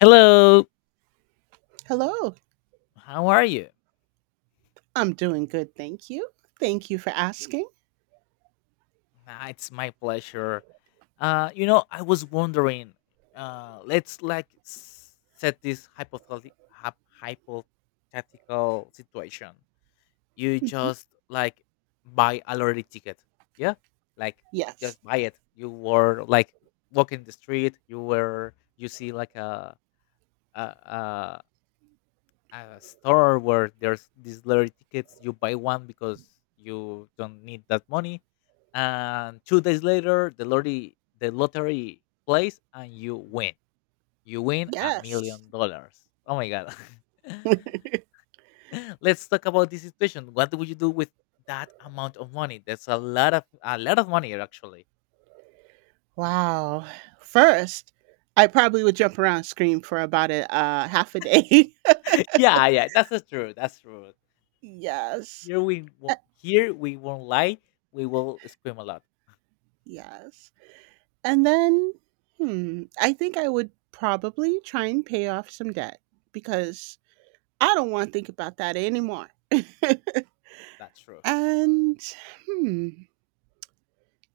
Hello, Hello. how are you? I'm doing good, thank you. Thank you for asking. Ah, it's my pleasure. I was wondering. Let's set this hypothetical situation. You Mhm. just like buy a lottery ticket, yeah? Like Yes. just buy it. You were like walking the street. You were you see like a, a store where there's these lottery tickets. You buy one because you don't need that money, and 2 days later, the lottery plays and you win. You win a Yes. million dollars. Oh my god! Let's talk about this situation. What would you do with that amount of money? That's a lot of money, actually. Wow. First, I probably would jump around and scream for about a half a day. Yeah, yeah, that's the truth. That's true. Yes. Uh, Here we won't lie. We will scream a lot. yes. And then, I think I would probably try and pay off some debt because I don't want to think about that anymore. That's true. And hmm,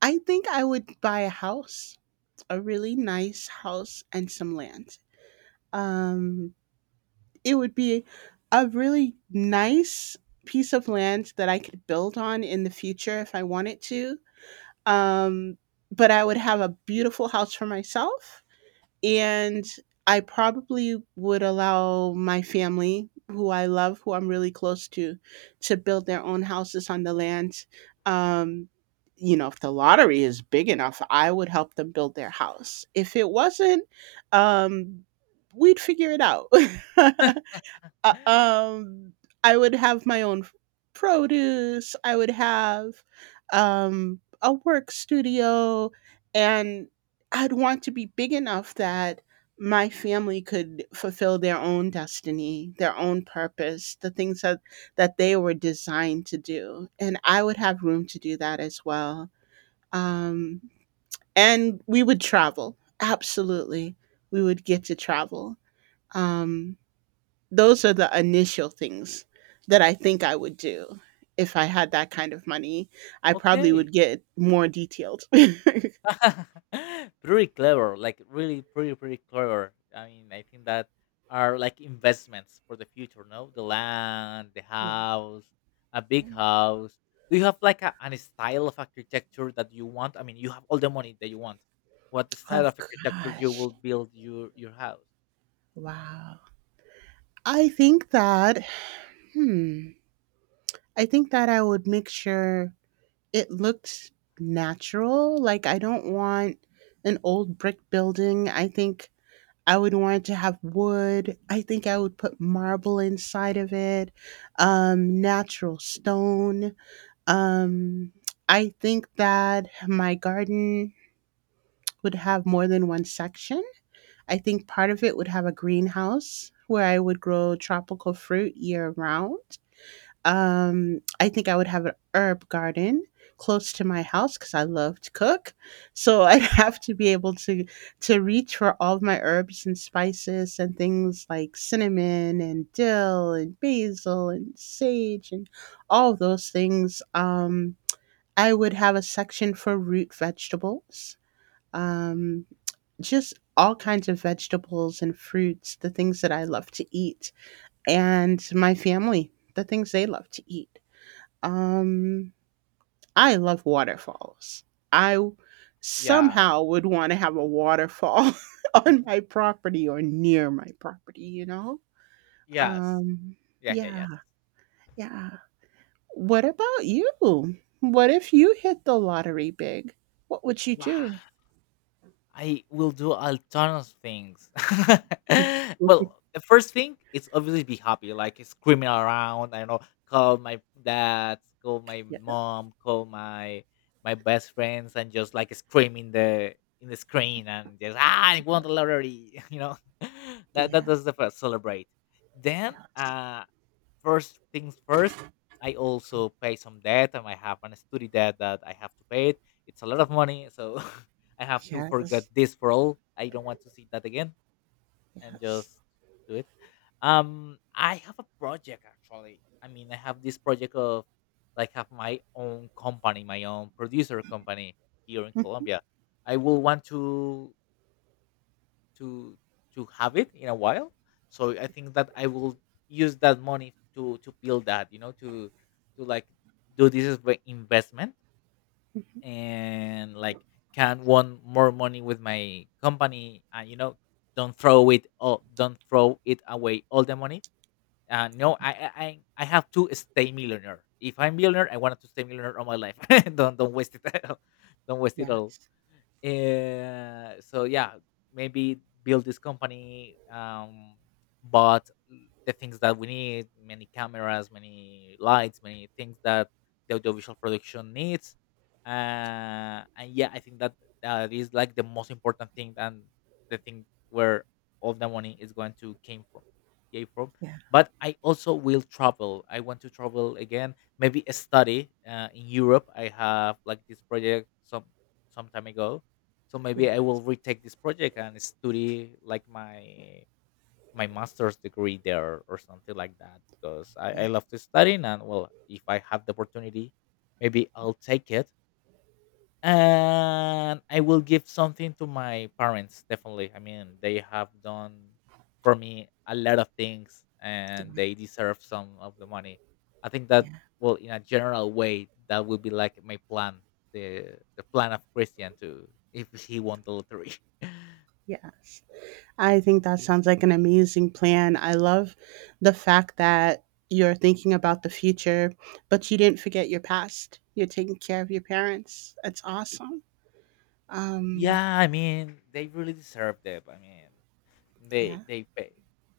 I think I would buy a house, a really nice house and some land. um, it would be a really nice piece of land that I could build on in the future if I wanted to. Um, but I would have a beautiful house for myself and I probably would allow my family, who I love, who I'm really close to build their own houses on the land. Um, you know, if the lottery is big enough, I would help them build their house. If it wasn't, um, we'd figure it out. Uh, um, I would have my own produce. I would have a work studio, and I'd want to be big enough that my family could fulfill their own destiny, their own purpose, the things that they were designed to do, and I would have room to do that as well. Um, and we would travel. Absolutely, we would get to travel. Um, those are the initial things that I think I would do if I had that kind of money. I probably Okay. would get more detailed. Pretty clever, like really pretty clever. I mean, I think that are like investments for the future. No, the land, the Yeah. house, a big house. Do you have like an style of architecture that you want? I mean, you have all the money that you want. What style Oh, of architecture you gosh. will build your house? Wow. I think that hmm I think that I would make sure it looked natural. Like I don't want an old brick building. I think I would want it to have wood. I think I would put marble inside of it, natural stone. Um, I think that my garden would have more than one section. I think part of it would have a greenhouse where I would grow tropical fruit year round. I think I would have an herb garden close to my house because I love to cook. So I'd have to be able to reach for all of my herbs and spices and things like cinnamon and dill and basil and sage and all of those things. I would have a section for root vegetables, um, just all kinds of vegetables and fruits, the things that I love to eat, and my family, the things they love to eat. Um, I love waterfalls. I w- Yeah. Somehow would want to have a waterfall on my property or near my property, you know? Yes. Um, Yeah, yeah, yeah, yes. yeah. What about you? What if you hit the lottery big? What would you Wow. do? I will do a ton of things. Well, the first thing is obviously be happy, like screaming around. I know, call my dad, call my Yeah, mom, call my my best friends, and just like scream in the screen and just ah, I won the lottery. You know, that that yeah, does the first celebrate. Then yeah. First things first, I also pay some debt, and I have an study debt that I have to pay it. It's a lot of money, so I have to forget Yes, this for all. I don't want to see that again, and just yes. do it. I have a project actually. I mean, I have this project of like have my own company, my own producer company here in Mhm, Colombia. I will want to to have it in a while. So I think that I will use that money to build that, you know, to like do this as my investment mhm. and like can want more money with my company and you know don't throw it all don't throw it away all the money no I I have to stay millionaire. If I'm millionaire I wanted to stay millionaire all my life. Don't waste it. Don't waste it all. Yes. So yeah, maybe build this company, bought the things that we need, many cameras, many lights, many things that the audiovisual production needs. And yeah, I think that that is like the most important thing and the thing where all the money is going to came from, came from. Yeah. But I also will travel. I want to travel again. Maybe a study in Europe. I have like this project some time ago, so maybe Yeah. I will retake this project and study like my master's degree there or something like that because I Yeah. love to study, and well if I have the opportunity maybe I'll take it, and I will give something to my parents. Definitely, I mean they have done for me a lot of things, Yeah. and they deserve some of the money. I think that Yeah. well, in a general way, that would be like my plan, the plan of Christian to if he won the lottery. Yes. I think that sounds like an amazing plan. I love the fact that you're thinking about the future, but you didn't forget your past. You're taking care of your parents. It's awesome. Um Yeah, I mean they really deserved it. I mean yeah. They pay,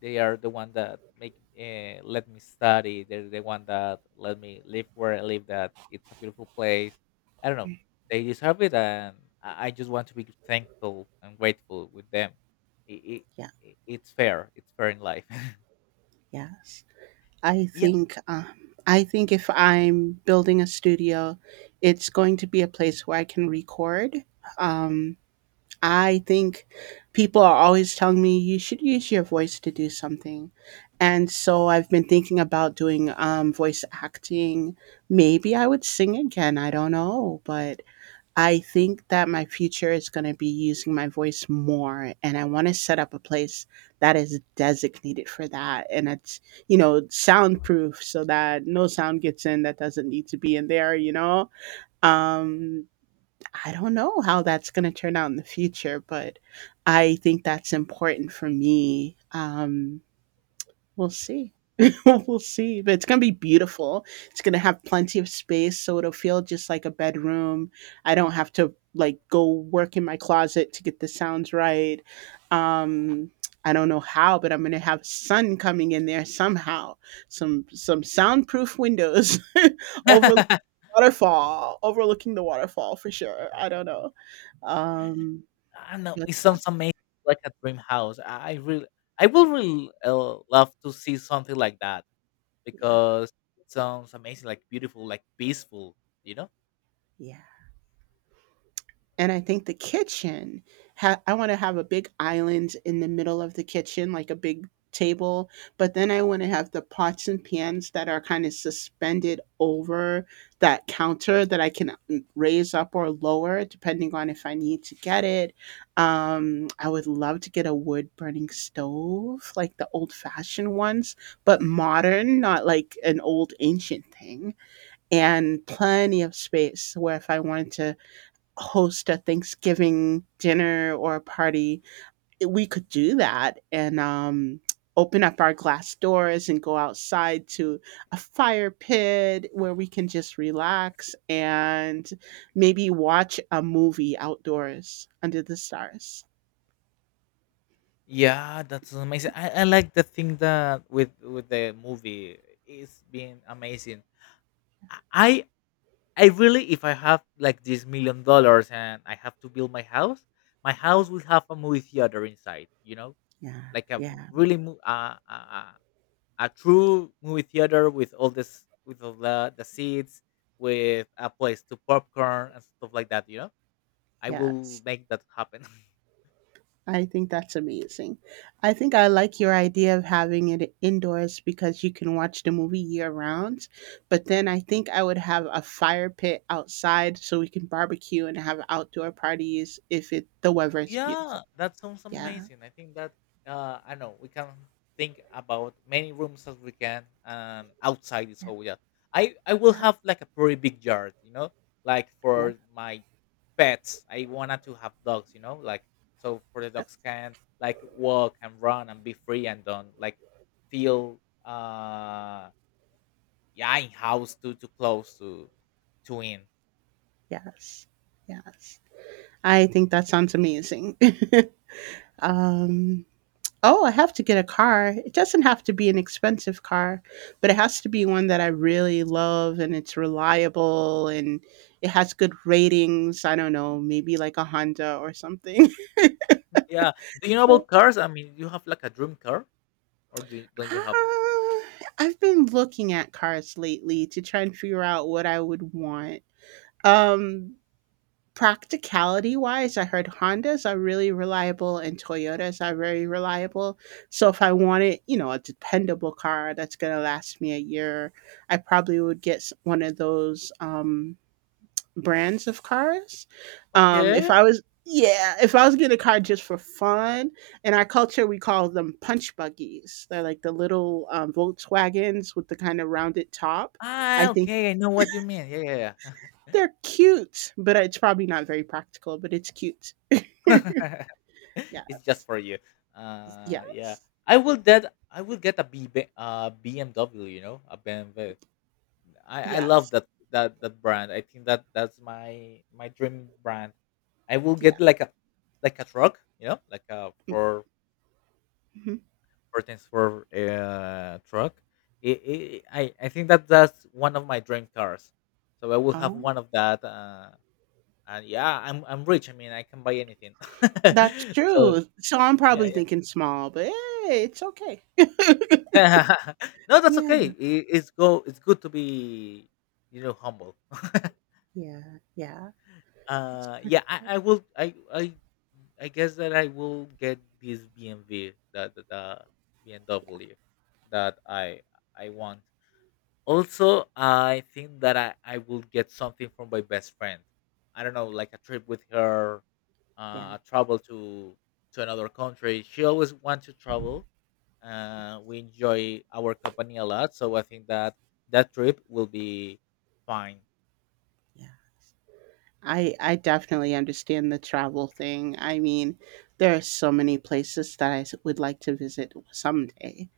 they are the one that make let me study, they're the one that let me live where I live, that it's a beautiful place. I don't know, they deserve it. And I just want to be thankful and grateful with them. it, Yeah. It's fair, it's fair in life. Yes. I Yeah. think um I think if I'm building a studio, it's going to be a place where I can record. Um I think people are always telling me you should use your voice to do something. And so I've been thinking about doing voice acting. Maybe I would sing again. I don't know. But I think that my future is going to be using my voice more. And I want to set up a place that is designated for that. And it's, you know, soundproof so that no sound gets in that doesn't need to be in there, you know? Um, I don't know how that's going to turn out in the future, but I think that's important for me. We'll see. We'll see. But it's going to be beautiful. It's going to have plenty of space. So it'll feel just like a bedroom. I don't have to like go work in my closet to get the sounds right. Um, I don't know how, but I'm going to have sun coming in there somehow. Some soundproof windows overlooking I Waterfall, overlooking the waterfall for sure. I don't know. Um, know but it sounds that's amazing, like a dream house. I really, I will really love to see something like that yeah, because it sounds amazing, like beautiful, like peaceful, you know. yeah. And I think the kitchen ha I wanna have a big island in the middle of the kitchen, like a big table, but then I wanna have the pots and pans that are kinda suspended over that counter that I can raise up or lower depending on if I need to get it. I would love to get a wood-burning stove, like the old-fashioned ones, but modern, not like an old ancient thing, and plenty of space where if I wanted to host a Thanksgiving dinner or a party, we could do that and open up our glass doors and go outside to a fire pit where we can just relax and maybe watch a movie outdoors under the stars. Yeah, that's amazing. I like the thing that with the movie. It's been amazing. I I really if I have like this million dollars and I have to build my house will have a movie theater inside. You know, Yeah, like a yeah, really a true movie theater with all this with all the seats, with a place to popcorn and stuff like that. You know, I will yes. make that happen. I think that's amazing. I think I like your idea of having it indoors because you can watch the movie year round. But then I think I would have a fire pit outside so we can barbecue and have outdoor parties if it the weather is Yeah, beautiful. that sounds Yeah. amazing. I think that I know we can think about many rooms as we can, and outside is Yeah. all we have. I will Yeah. have like a pretty big yard, you know, like Yeah, for my pets. I wanted to have dogs, you know, like so for the dogs can like walk and run and be free and don't like feel uh yeah in house too close to in. yes. Yes. I think that sounds amazing. um Oh, I have to get a car. It doesn't have to be an expensive car, but it has to be one that I really love and it's reliable and it has good ratings. I don't know, maybe like a Honda or something. Yeah. Do you know about Well, cars? I mean, you have like a dream car, or do you, don't you have? uh, I've been looking at cars lately to try and figure out what I would want. Um, Practicality wise, I heard Hondas are really reliable and Toyotas are very reliable. So if I wanted, you know, a dependable car that's going to last me a year, I probably would get one of those brands of cars. If Okay. I was, yeah, if I was getting a car just for fun, in our culture we call them punch buggies. They're like the little Volkswagens with the kind of rounded top. I Ah, think okay. I know what you mean. Yeah, yeah, yeah. they're cute, but it's probably not very practical, but it's cute. It's just Yes. for you. Yeah. Yes. I will get BMW. You know, a BMW. I love Yes. That brand. I think that that's my my dream brand. I will Yeah. get like a truck. You know, like a Mhm. for things for truck. I think that that's one of my dream cars. So I will have Oh, one of that. And yeah, I'm rich. I mean, I can buy anything. that's So true. So I'm yeah, probably yeah. thinking small, but hey, it's okay. No, that's okay. Yeah. It's go. It's good to be, you know, humble. Yeah. Yeah. It's pretty Yeah, good. I will. I guess that I will get this BMW, the BMW that I want. Also, I think that I will get something from my best friend. I don't know, like a trip with her, Yeah. A travel to another country. She always wants to travel. Yeah. We enjoy our company a lot, so I think that that trip will be fine. Yeah. I definitely understand the travel thing. I mean, there are so many places that I would like to visit someday.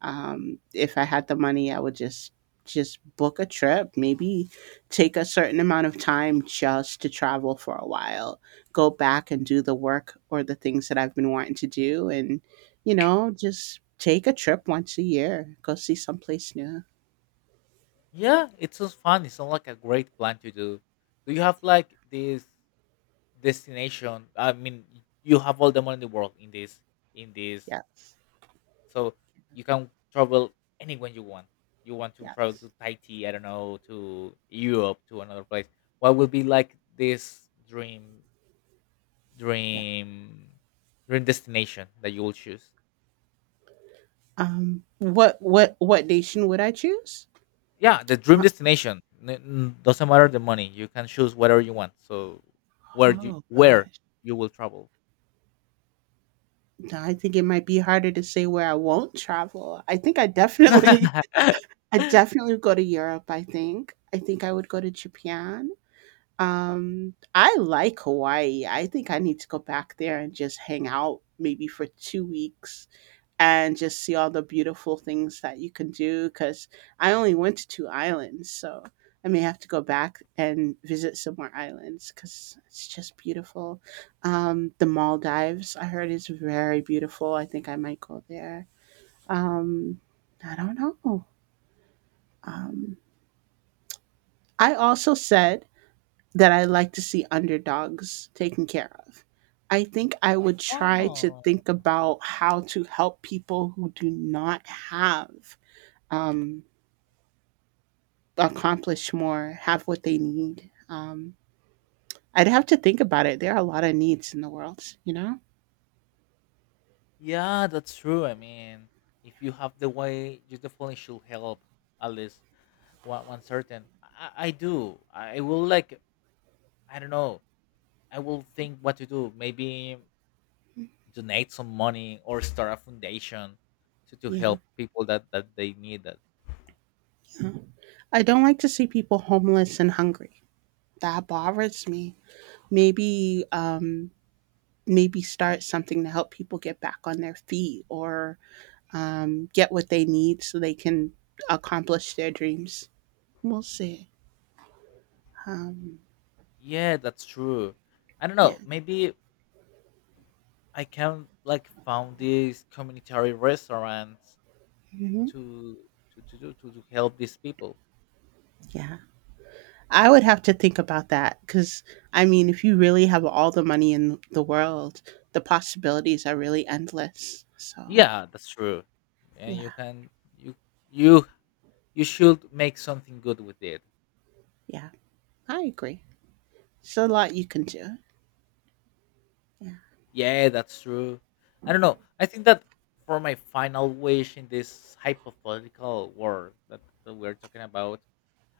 If I had the money, I would just book a trip. Maybe take a certain amount of time just to travel for a while. Go back and do the work or the things that I've been wanting to do, and you know, just take a trip once a year. Go see someplace new. Yeah, it sounds fun. It sounds like a great plan to do. Do you have like this destination? I mean, you have all the money in the world in this in this. Yes, So you can travel anywhere you want. You want to travel yes, to Tahiti, I don't know, to Europe, to another place. What will be like this yeah. dream, dream destination that you will choose? What nation would I choose? Yeah, the dream Well, destination doesn't matter the money. You can choose whatever you want. So oh, where gosh. you will travel? I think it might be harder to say where I won't travel. I think I definitely I definitely go to Europe, I think. I think I would go to Japan. I like Hawaii. I think I need to go back there and just hang out maybe for 2 weeks. And just see all the beautiful things that you can do because I only went to two islands, so I may have to go back and visit some more islands because it's just beautiful. The Maldives, I heard, is very beautiful. I think I might go there. Um, I don't know. Um, I also said that I like to see underdogs taken care of. I think I would try to Oh, think about how to help people who do not have um, accomplish more, have what they need. I'd have to think about it. There are a lot of needs in the world, you know? yeah, that's true. I mean, if you have the way, you definitely should help at least one certain. I do, I will like, I don't know, I will think what to do. Maybe donate some money or start a foundation to Yeah. help people that that they need that. Yeah. I don't like to see people homeless and hungry. That bothers me. Maybe, maybe start something to help people get back on their feet or get what they need so they can accomplish their dreams. We'll see. Um, Yeah, that's true. I don't yeah. know, maybe I can like found these community restaurants hmm to to do to help these people. Yeah. I would have to think about that because, I mean, if you really have all the money in the world, the possibilities are really endless. So, Yeah, that's true, and you yeah, can you you you should make something good with it. yeah, I agree. It's a lot you can do. Yeah. Yeah, that's true. I don't know. I think that for my final wish in this hypothetical world that, that we're talking about,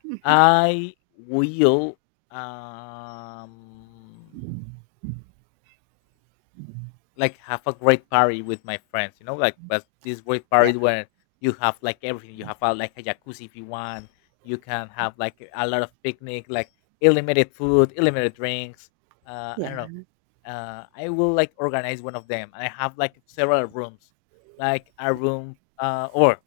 Mhm. I will um like have a great party with my friends, you know, like but this great Yeah. party where you have like everything. You have like a jacuzzi if you want. You can have like a lot of picnic, like unlimited food, unlimited drinks. I don't know, Yeah. I will like organize one of them. I have like several rooms, like a room or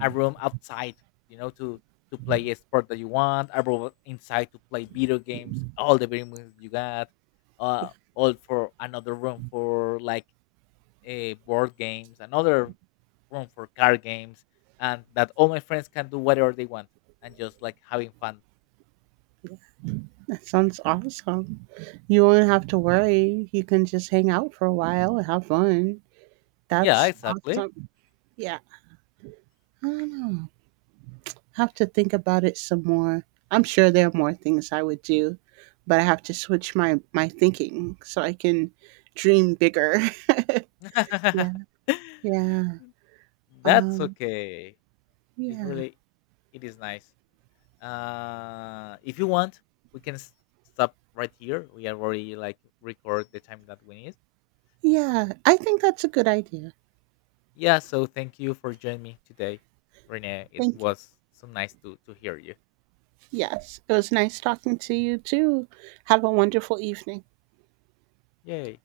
a room outside, you know, to play a sport that you want, a room inside to play video games, all the video games you got. Yeah. uh, all for another room for like board games, another room for card games, and that all my friends can do whatever they want and just like having fun. That sounds awesome. You won't have to worry. You can just hang out for a while and have fun. Yeah, That's exactly. awesome. Yeah. I don't know. Have to think about it some more. I'm sure there are more things I would do, but I have to switch my thinking so I can dream bigger. Yeah, yeah, That's um, okay. It yeah, really, it is nice. If you want, we can stop right here. We have already like record the time that we need. yeah. I think that's a good idea. Yeah. So thank you for joining me today, Renee. It Thank you. was so nice to hear you. Yes, it was nice talking to you too. Have a wonderful evening. Yay.